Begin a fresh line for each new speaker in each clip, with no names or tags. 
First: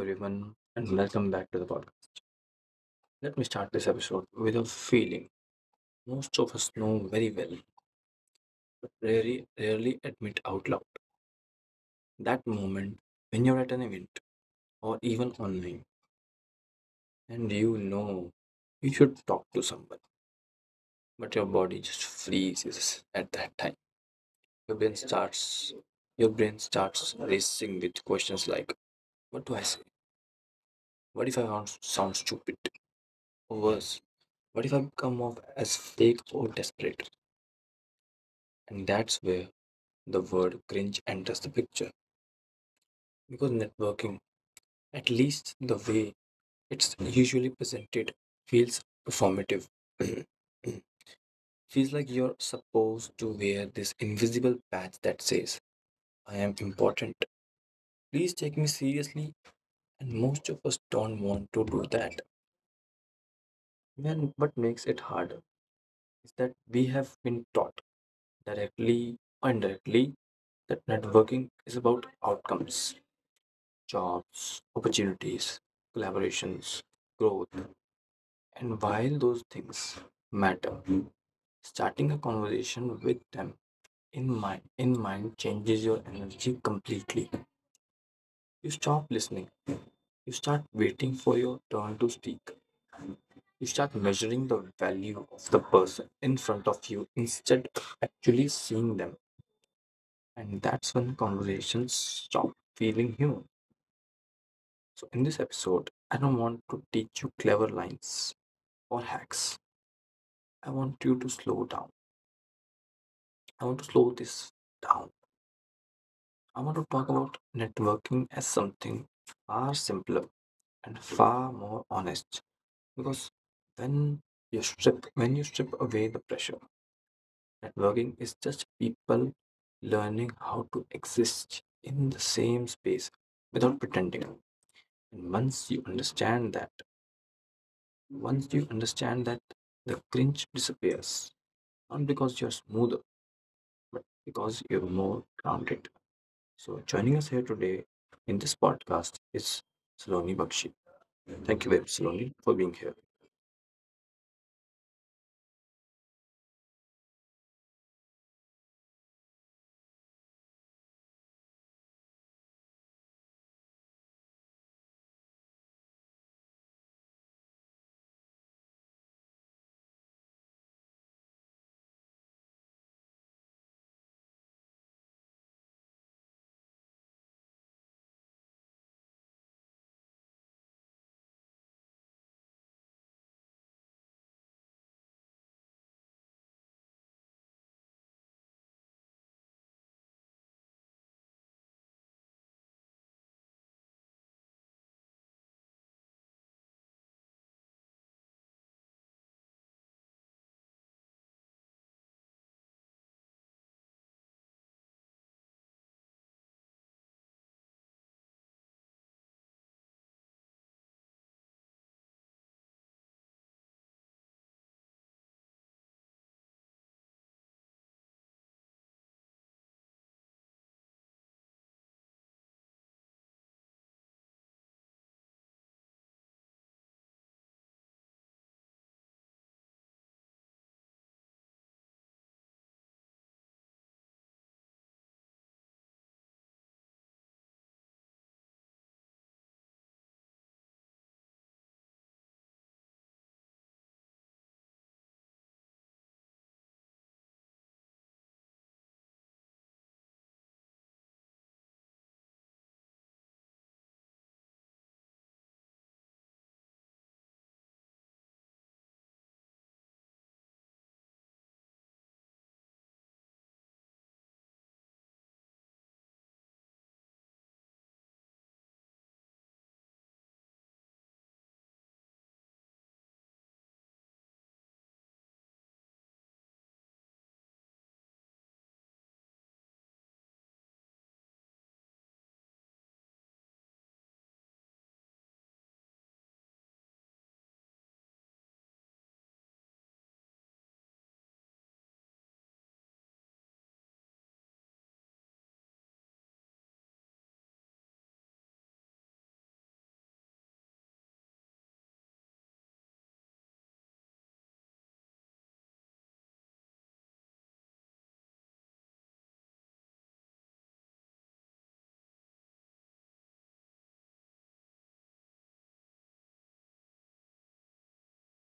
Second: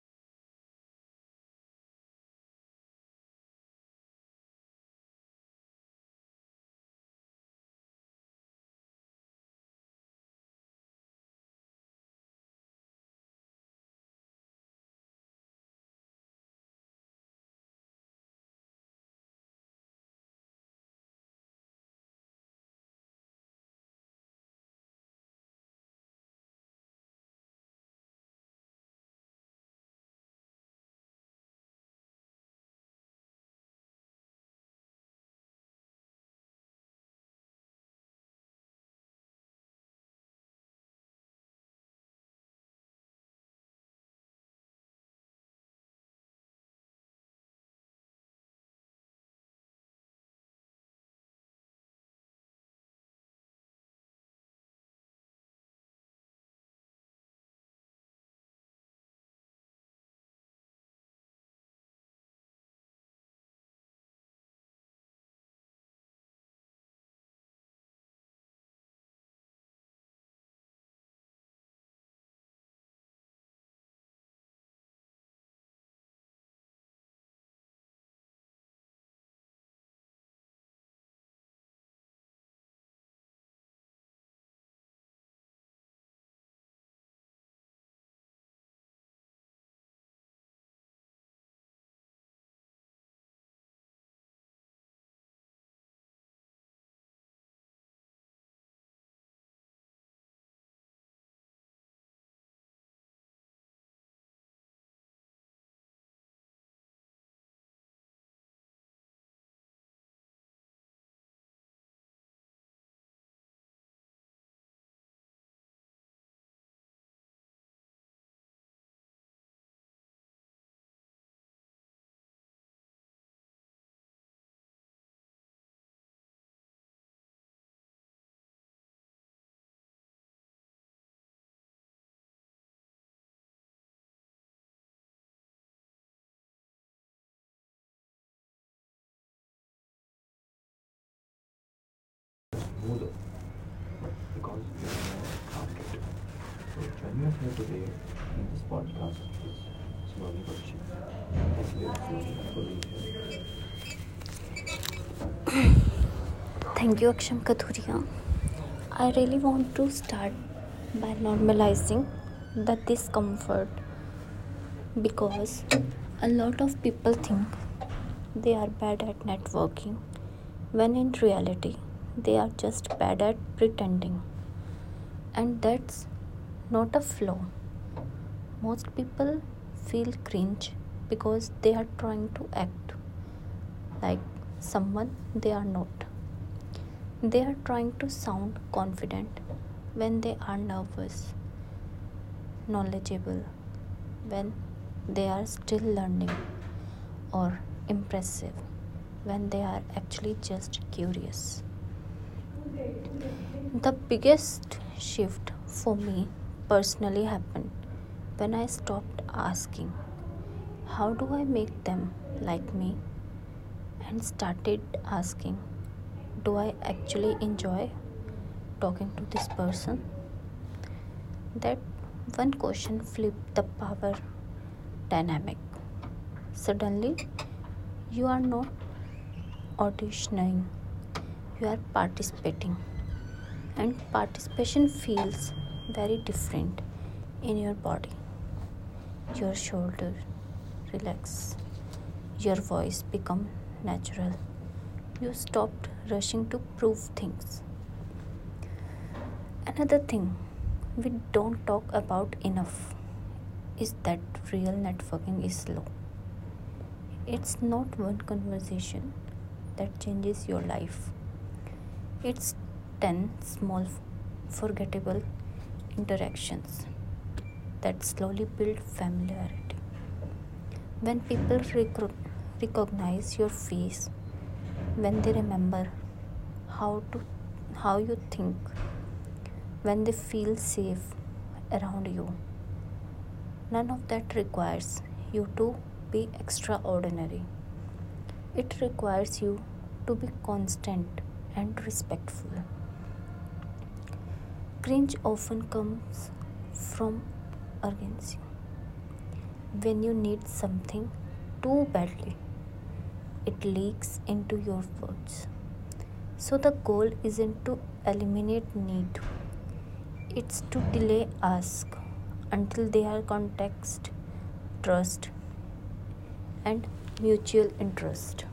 everyone, and welcome back to the podcast. Let me start this episode with a feeling most of us know very well, but rarely admit out loud. That moment when you're at an event or even online, and you know you should talk to someone, but your body just freezes at that time. Your brain starts, your brain starts racing with questions like, "What do I say? What if I sound stupid? Or worse, what if I come off as fake or desperate?" And that's where the word cringe enters the picture because networking, at least the way it's usually presented, feels performative. Feels like you're supposed to wear this invisible patch that says, I am important. Please take me seriously. And most of us don't want to do that. And what makes it harder is that we have been taught directly or indirectly that networking is about outcomes: jobs, opportunities, collaborations, growth. And while those things matter, starting a conversation with them in mind changes your energy completely. You stop listening. You start waiting for your turn to speak. You start measuring the value of the person in front of you instead of actually seeing them. And that's when conversations stop feeling human. So, in this episode, I don't want to teach you clever lines or hacks. I want you to slow down. I want to slow this down. I want to talk about networking as something far simpler and far more honest. Because when when you strip away the pressure, networking is just people learning how to exist in the same space without pretending. And once you understand that the cringe disappears, not because you're smoother, but because you're more grounded. So, joining us here
Today
today in
in
this
this podcast
podcast
is
is Saloni
slowly
Bakshi.
but.
Thank you, very much, Saloni, for being here.
Thank you, Aksham Kathuria. I really want to start by normalizing the discomfort, because a lot of people think they are bad at networking when in reality they are just bad at pretending, and that's not a flaw. Most people feel cringe because they are trying to act like someone they are not. They are trying to sound confident when they are nervous, knowledgeable when they are still learning, or impressive when they are actually just curious. The biggest shift for me personally happened when I stopped asking, how do I make them like me, and started asking, do I actually enjoy talking to this person? That one question flipped the power dynamic. Suddenly, you are not auditioning, you are participating, and participation feels very different in your body. Your shoulders relax, your voice become natural. You stopped rushing to prove things. Another thing we don't talk about enough is that real networking is slow. It's not one conversation that changes your life. It's 10 small, forgettable interactions that slowly build familiarity. When people recognize your face, when they remember how to how you think, when they feel safe around you, none of that requires you to be extraordinary. It requires you to be constant and respectful. Cringe often comes from urgency. When you need something too badly, it leaks into your words. So the goal isn't to eliminate need, it's to delay ask until they are context, trust, and mutual interest.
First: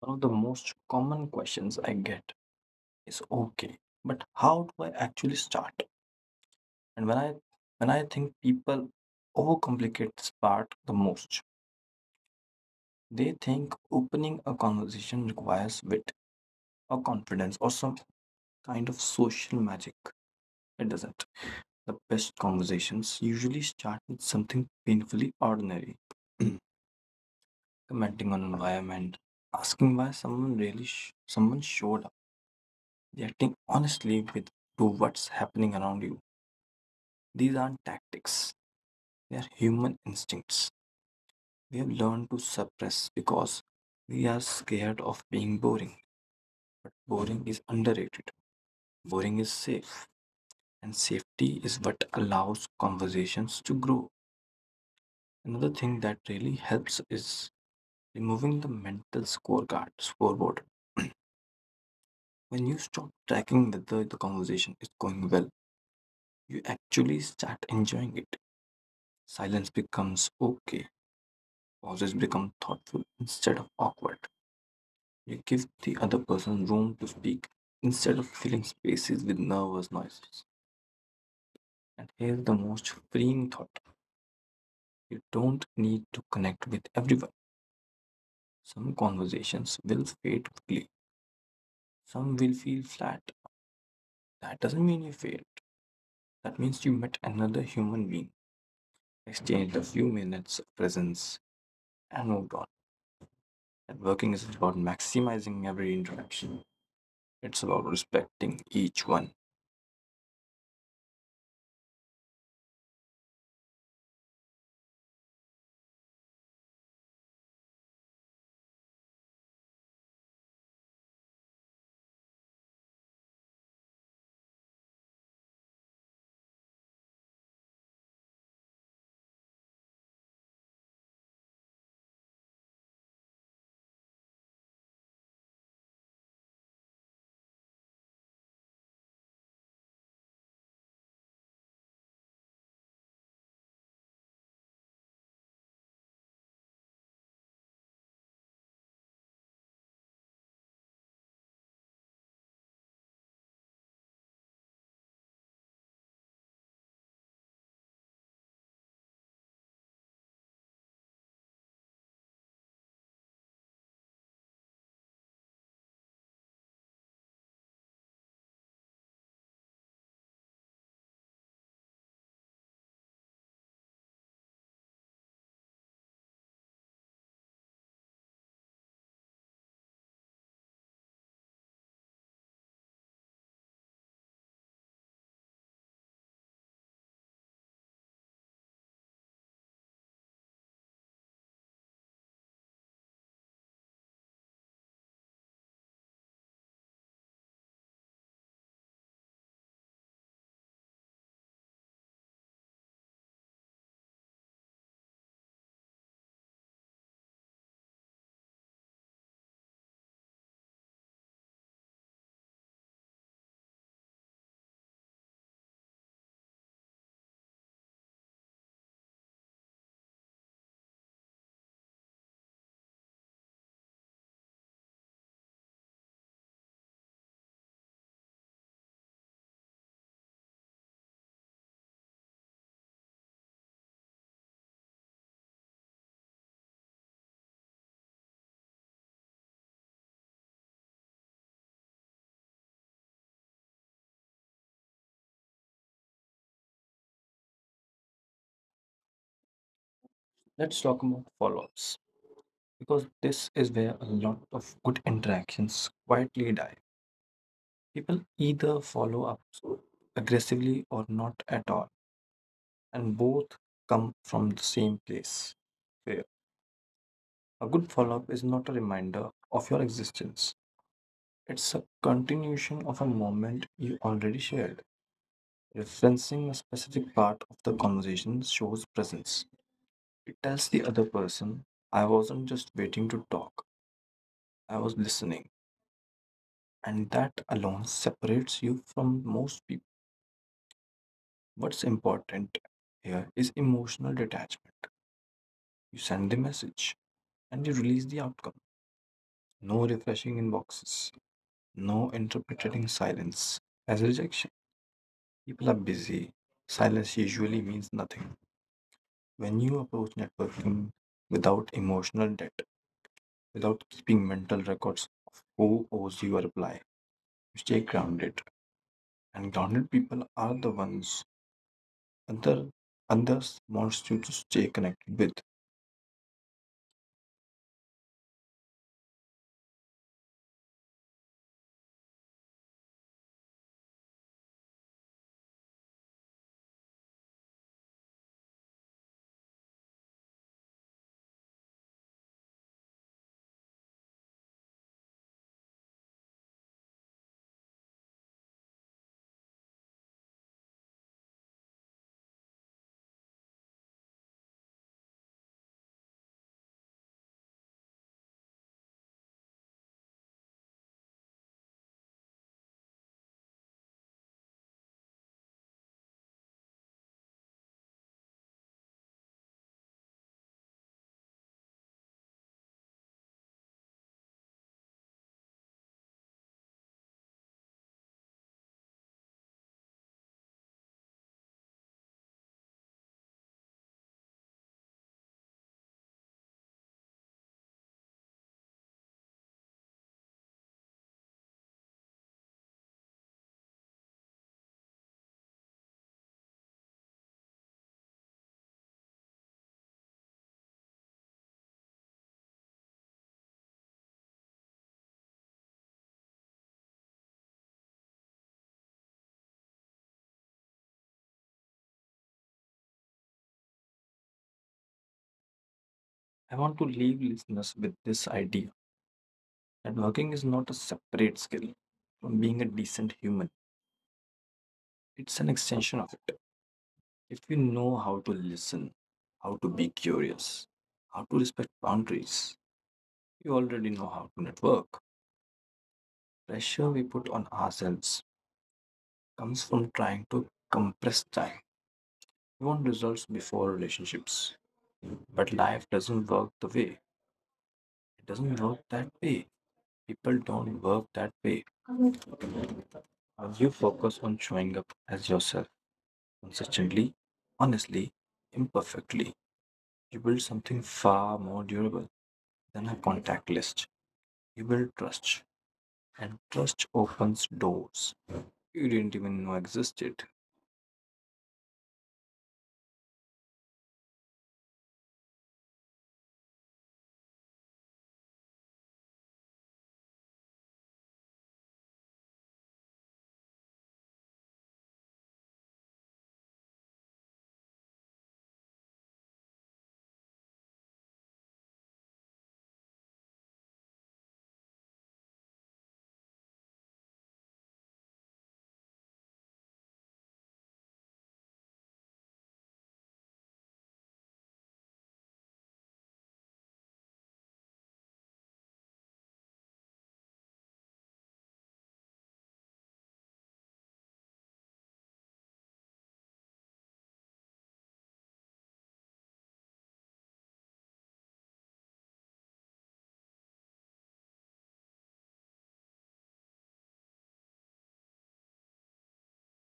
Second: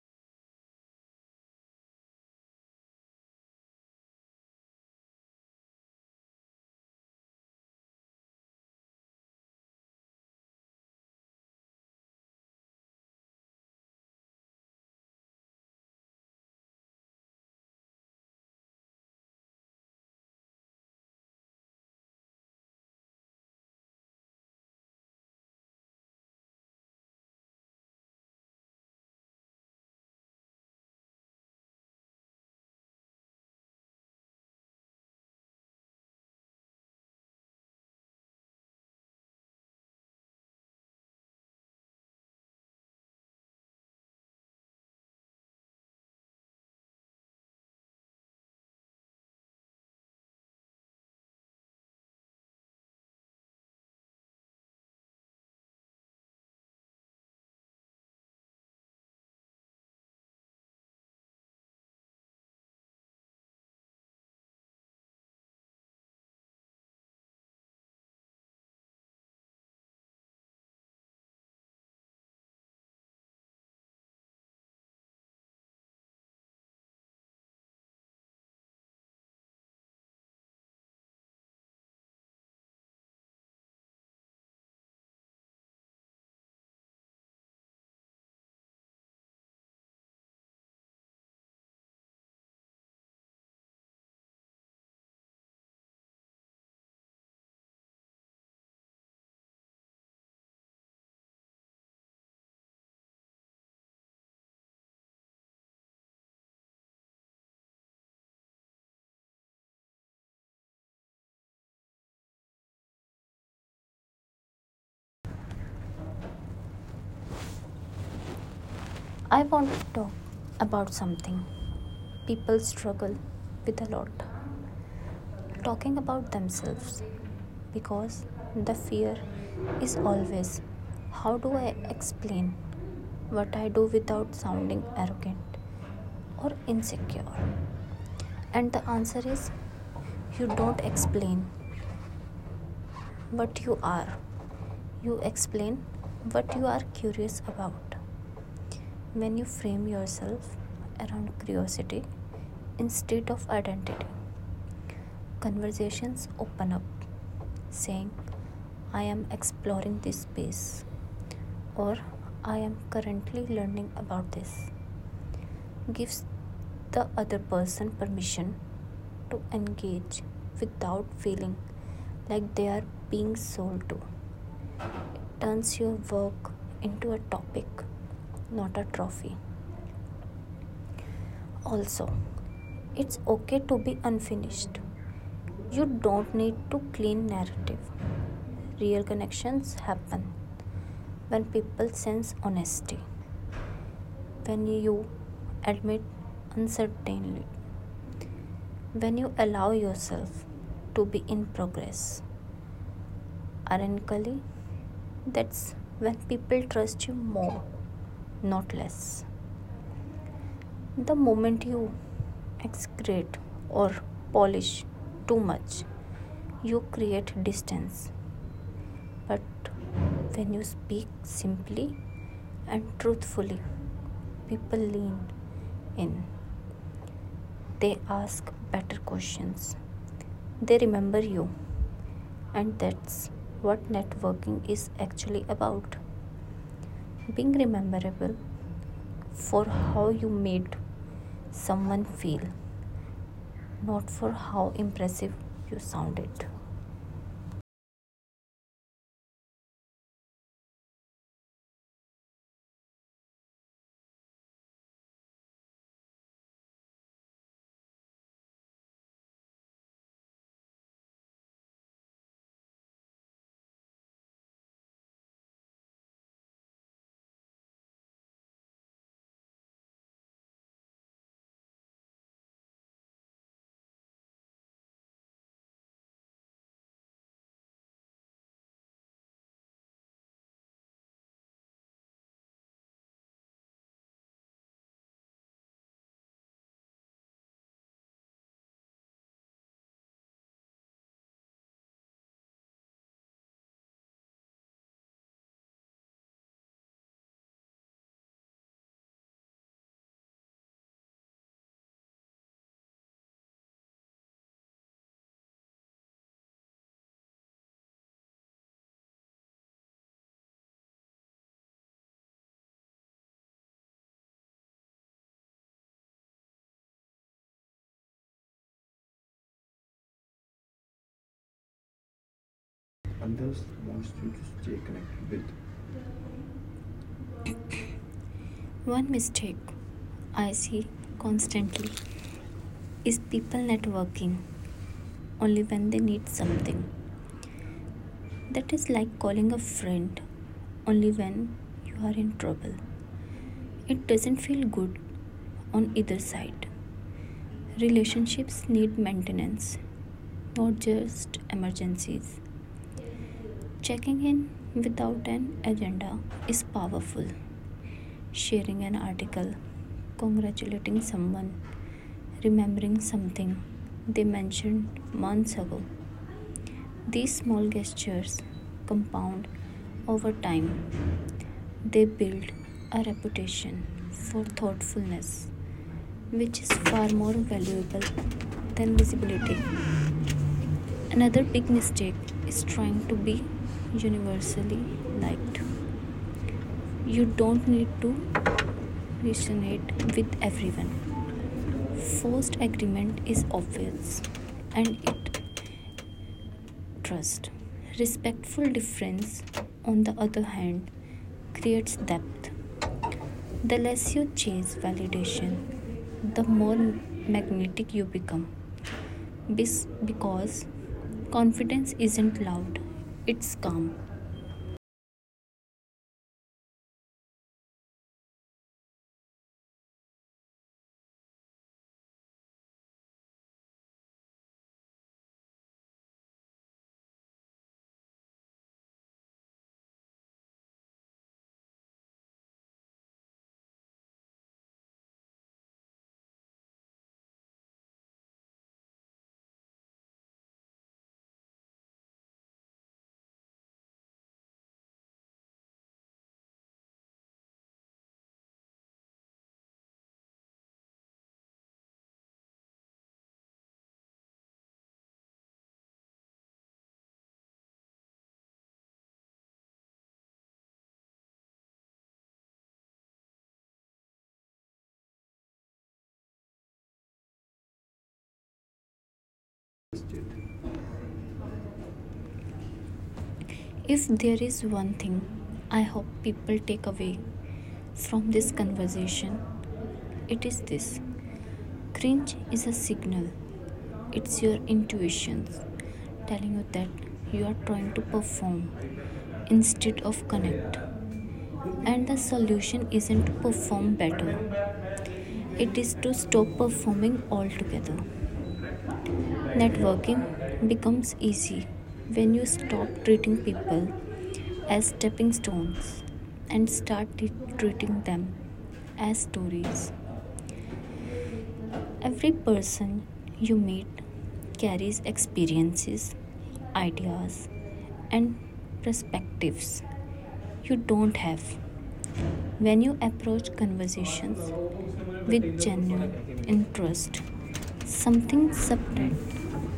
One of the most common questions I get is, okay, but how do I actually start? And when I think, people overcomplicate this part the most. They think opening a conversation requires wit or confidence or some kind of social magic. It doesn't. The best conversations usually start with something painfully ordinary. Commenting on environment, asking why someone showed up, reacting honestly with to what's happening around you. These aren't tactics; they are human instincts. We have learned to suppress because we are scared of being boring. But boring is underrated. Boring is safe, and safety is what allows conversations to grow. Another thing that really helps is removing the mental scorecard scoreboard. When you stop tracking whether the conversation is going well, you actually start enjoying it. Silence becomes okay, pauses become thoughtful instead of awkward. You give the other person room to speak instead of filling spaces with nervous noises. And here's the most freeing thought: you don't need to connect with everyone. Some conversations will fade quickly, some will feel flat. That doesn't mean you failed, that means you met another human being, exchanged a few minutes of presence, I moved on. Networking is about maximizing every interaction, it's about respecting each one.
I want to talk about something. People struggle with a lot talking about themselves because the fear is always, how do I explain what I do without sounding arrogant or insecure? And the answer is, you don't explain what you are, you explain what you are curious about. When you frame yourself around curiosity instead of identity, conversations open up. Saying, I am exploring this space, or I am currently learning about this, gives the other person permission to engage without feeling like they are being sold to. It turns your work into a topic, not a trophy. Also, it's okay to be unfinished. You don't need to clean narrative. Real connections happen when people sense honesty, when you admit uncertainty, when you allow yourself to be in progress. Ironically, that's when people trust you more, not less. The moment you excrete or polish too much, you create distance. But when you speak simply and truthfully, people lean in. They ask better questions. They remember you. And that's what networking is actually about. Being memorable for how you made someone feel, not for how impressive you sounded.
Let's talk about follow ups, because this is where a lot of good interactions quietly die. People either follow up so aggressively or not at all, and both come from the same place: fear. A good follow up is not a reminder of your existence, it's a continuation of a moment you already shared. Referencing a specific part of the conversation shows presence. It tells the other person, I wasn't just waiting to talk, I was listening. And that alone separates you from most people. What's important here is emotional detachment. You send the message and you release the outcome. No refreshing inboxes, no interpreting silence as rejection. People are busy. Silence usually means nothing. When you approach networking without emotional debt, without keeping mental records of who owes you a reply, you stay grounded. And grounded people are the ones other
Others
others
want
wants you
you
to
to
stay
stay
connected
connected
with.
with. One mistake I see constantly is people networking only when they need something. That is like calling a friend only when you are in trouble. It doesn't feel good on either side. Relationships need maintenance, not just emergencies. Checking in without an agenda is powerful. Sharing an article, congratulating someone, remembering something they mentioned months ago. These small gestures compound over time. They build a reputation for thoughtfulness, which is far more valuable than visibility. Another big mistake is trying to be universally liked. You don't need to resonate with everyone. Forced agreement is obvious, and it trust. Respectful difference, on the other hand, creates depth. The less you chase validation, the more magnetic you become. Because confidence isn't loud, it's calm.
I want to leave listeners with this idea that working is not a separate skill from being a decent human. It's an extension of it. If you know how to listen, how to be curious, how to respect boundaries, you already know how to network. Pressure we put on ourselves comes from trying to compress time. We want results before relationships. But life doesn't work the way It doesn't work that way. People don't work that way. Uh, You focus on showing up as yourself consistently, honestly, imperfectly. You build something far more durable than a contact list. You build trust, and trust opens doors you didn't even know existed.
If there is one thing I hope people take away from this conversation, it is this: cringe is a signal, it's your intuitions telling you that you are trying to perform instead of connect. And the solution isn't to perform better. It is to stop performing altogether. Networking becomes easy when you stop treating people as stepping stones and treating them as stories. Every person you meet carries experiences, ideas, and perspectives you don't have. When you approach conversations with genuine interest, something subtle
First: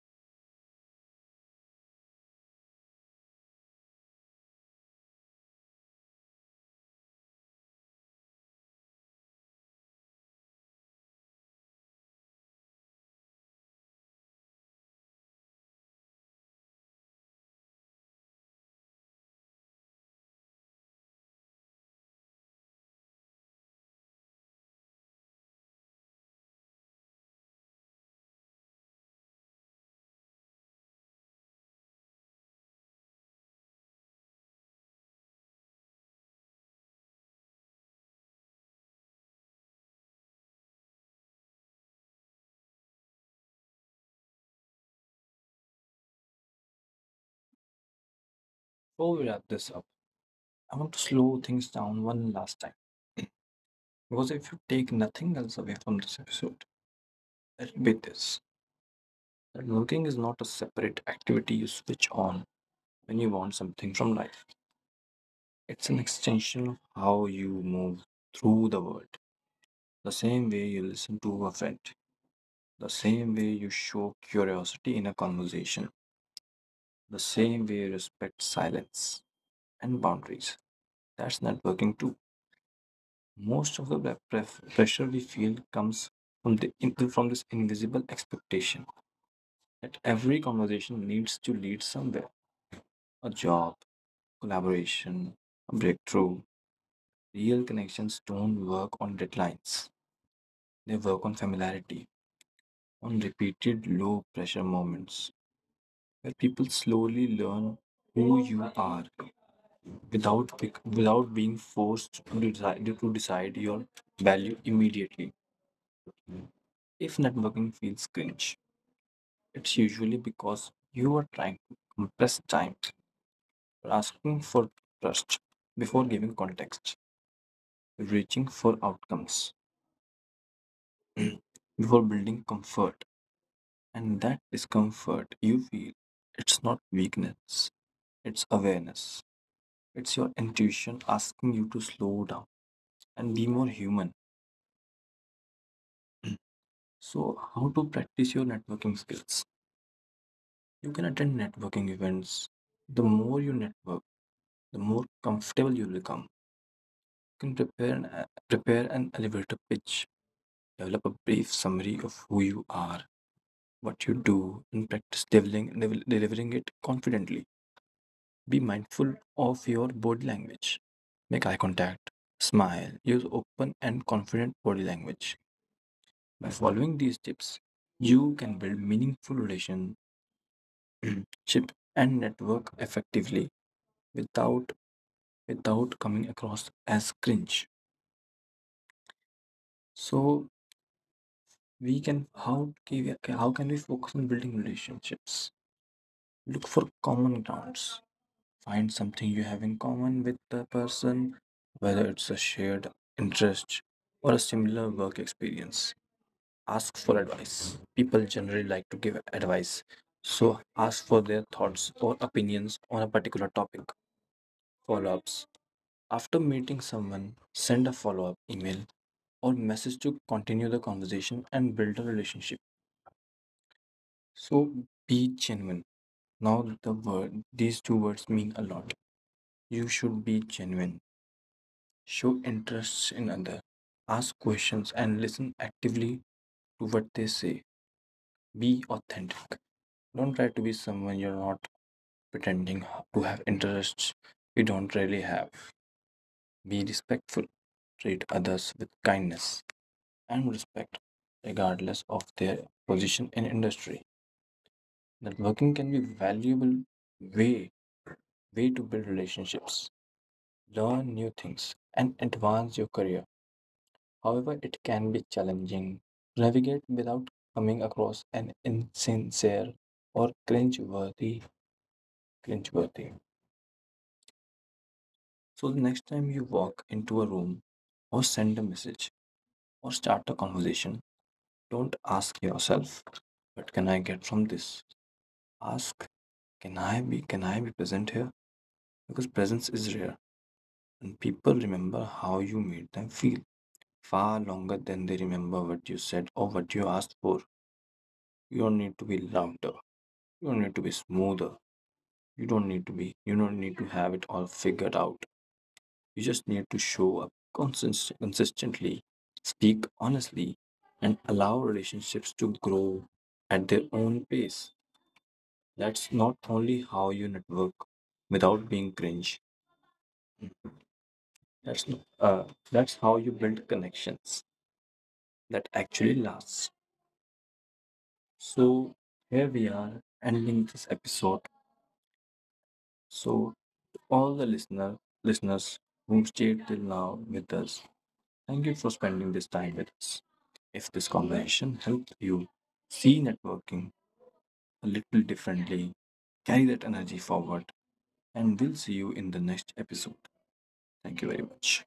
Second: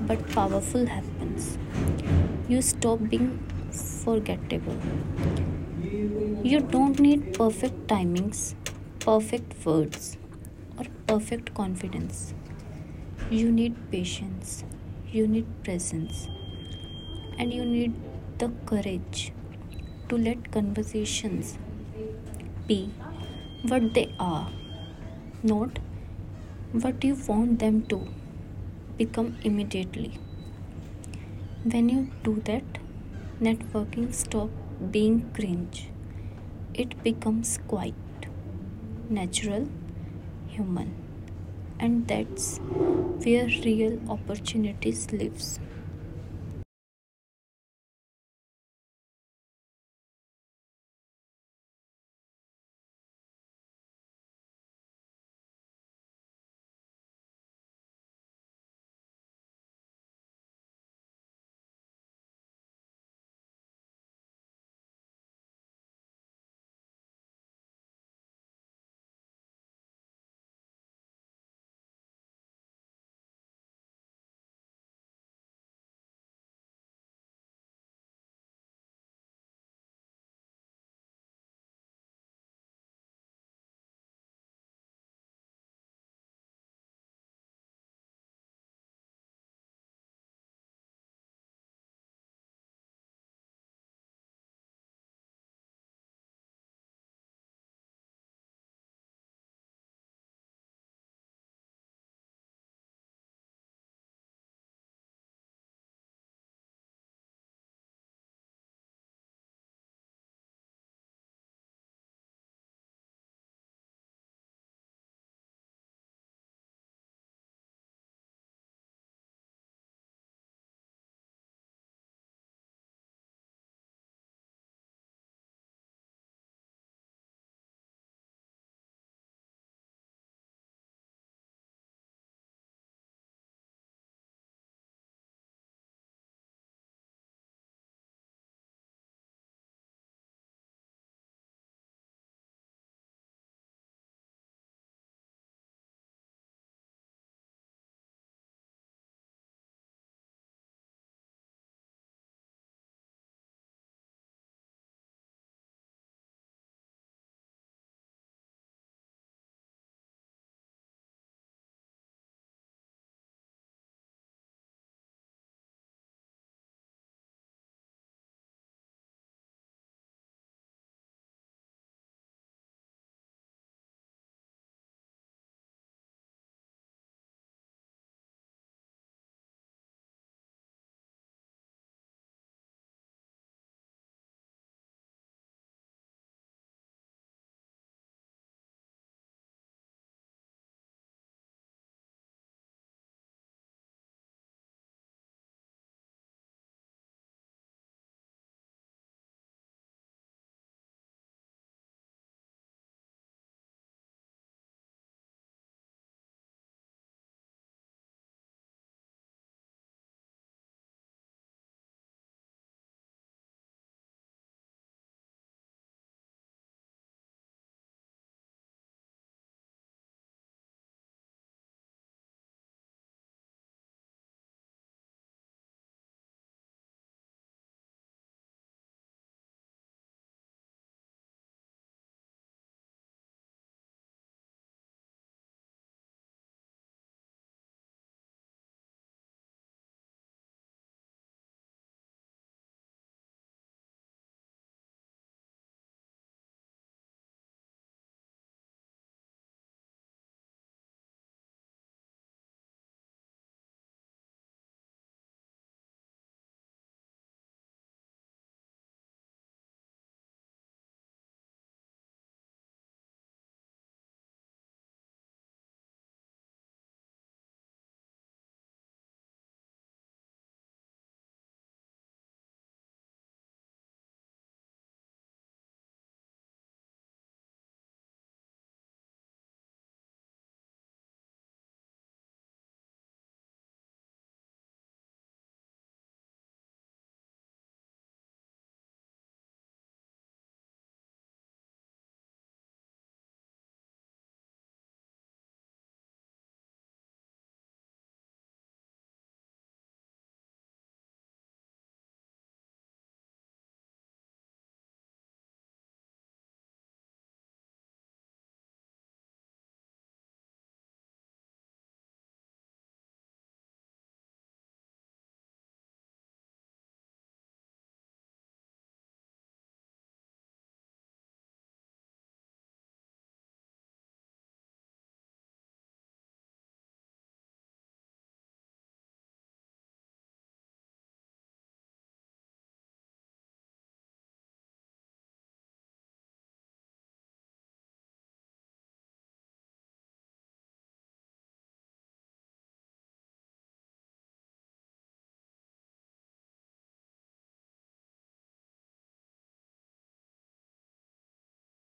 but powerful happens. You stop being forgettable. You don't need perfect timings, perfect words, or perfect confidence. You need patience, you need presence, and you need the courage to let conversations be what they are, not what you want them to become immediately. When you do that, networking stops being cringe. It becomes quite natural, human, and that's where real opportunities lives.
Before we wrap this up, I want to slow things down one last time. Because if you take nothing else away from this episode, that'll be this. That working is not a separate activity you switch on when you want something from life, it's an extension of how you move through the world. The same way you listen to a friend, the same way you show curiosity in a conversation, the same way you respect silence and boundaries. That's networking too. Most of the pressure we feel comes from this invisible expectation that every conversation needs to lead somewhere. A job, collaboration, a breakthrough. Real connections don't work on deadlines. They work on familiarity, on repeated low pressure moments where people slowly learn who you are without being forced to decide your value immediately. If networking feels cringe, it's usually because you are trying to compress time, asking for trust before giving context, reaching for outcomes before building comfort, and that discomfort you feel, it's not weakness. It's awareness. It's your intuition asking you to slow down and be more human. So, how to practice your networking skills? You can attend networking events. The more you network, the more comfortable you become. You can prepare an elevator pitch, develop a brief summary of who you are, what you do, and practice delivering it confidently. Be mindful of your body language. Make eye contact, smile, use open and confident body language. By following these tips, you can build meaningful relationship and network effectively without without coming across as cringe. So we can how how can we focus on building relationships? Look for common grounds. Find something you have in common with the person, whether it's a shared interest or a similar work experience. Ask for advice. People generally like to give advice, so ask for their thoughts or opinions on a particular topic. Follow ups: after meeting someone, send a follow up email or message to continue the conversation and build a relationship. So be genuine. Now, the word, these two words mean a lot. You should be genuine, show interest in other, ask questions, and listen actively to what they say. Be authentic, don't try to be someone you're not, pretending to have interests we don't really have. Be respectful, treat others with kindness and respect, regardless of their position in industry. Networking can be valuable way way to build relationships, learn new things, and advance your career. However, it can be challenging to navigate without coming across an insincere or cringe-worthy. So the next time you walk into a room or send a message or start a conversation, don't ask yourself, what can I get from this? Ask, can I be present here? Because presence is rare and people remember how you made them feel far longer than they remember what you said or what you asked for. You don't need to be louder. You don't need to be smoother. You don't need to have it all figured out. You just need to show up consistently, speak honestly, and allow relationships to grow at their own pace. That's not only how you network without being cringe. That's not, That's how you build connections that actually lasts. So here we are ending this episode. So to all the listeners who stayed till now with us, thank you for spending this time with us. If this conversation helped you see networking a little differently, carry that energy forward, and we'll see you in the next episode. Thank you very much.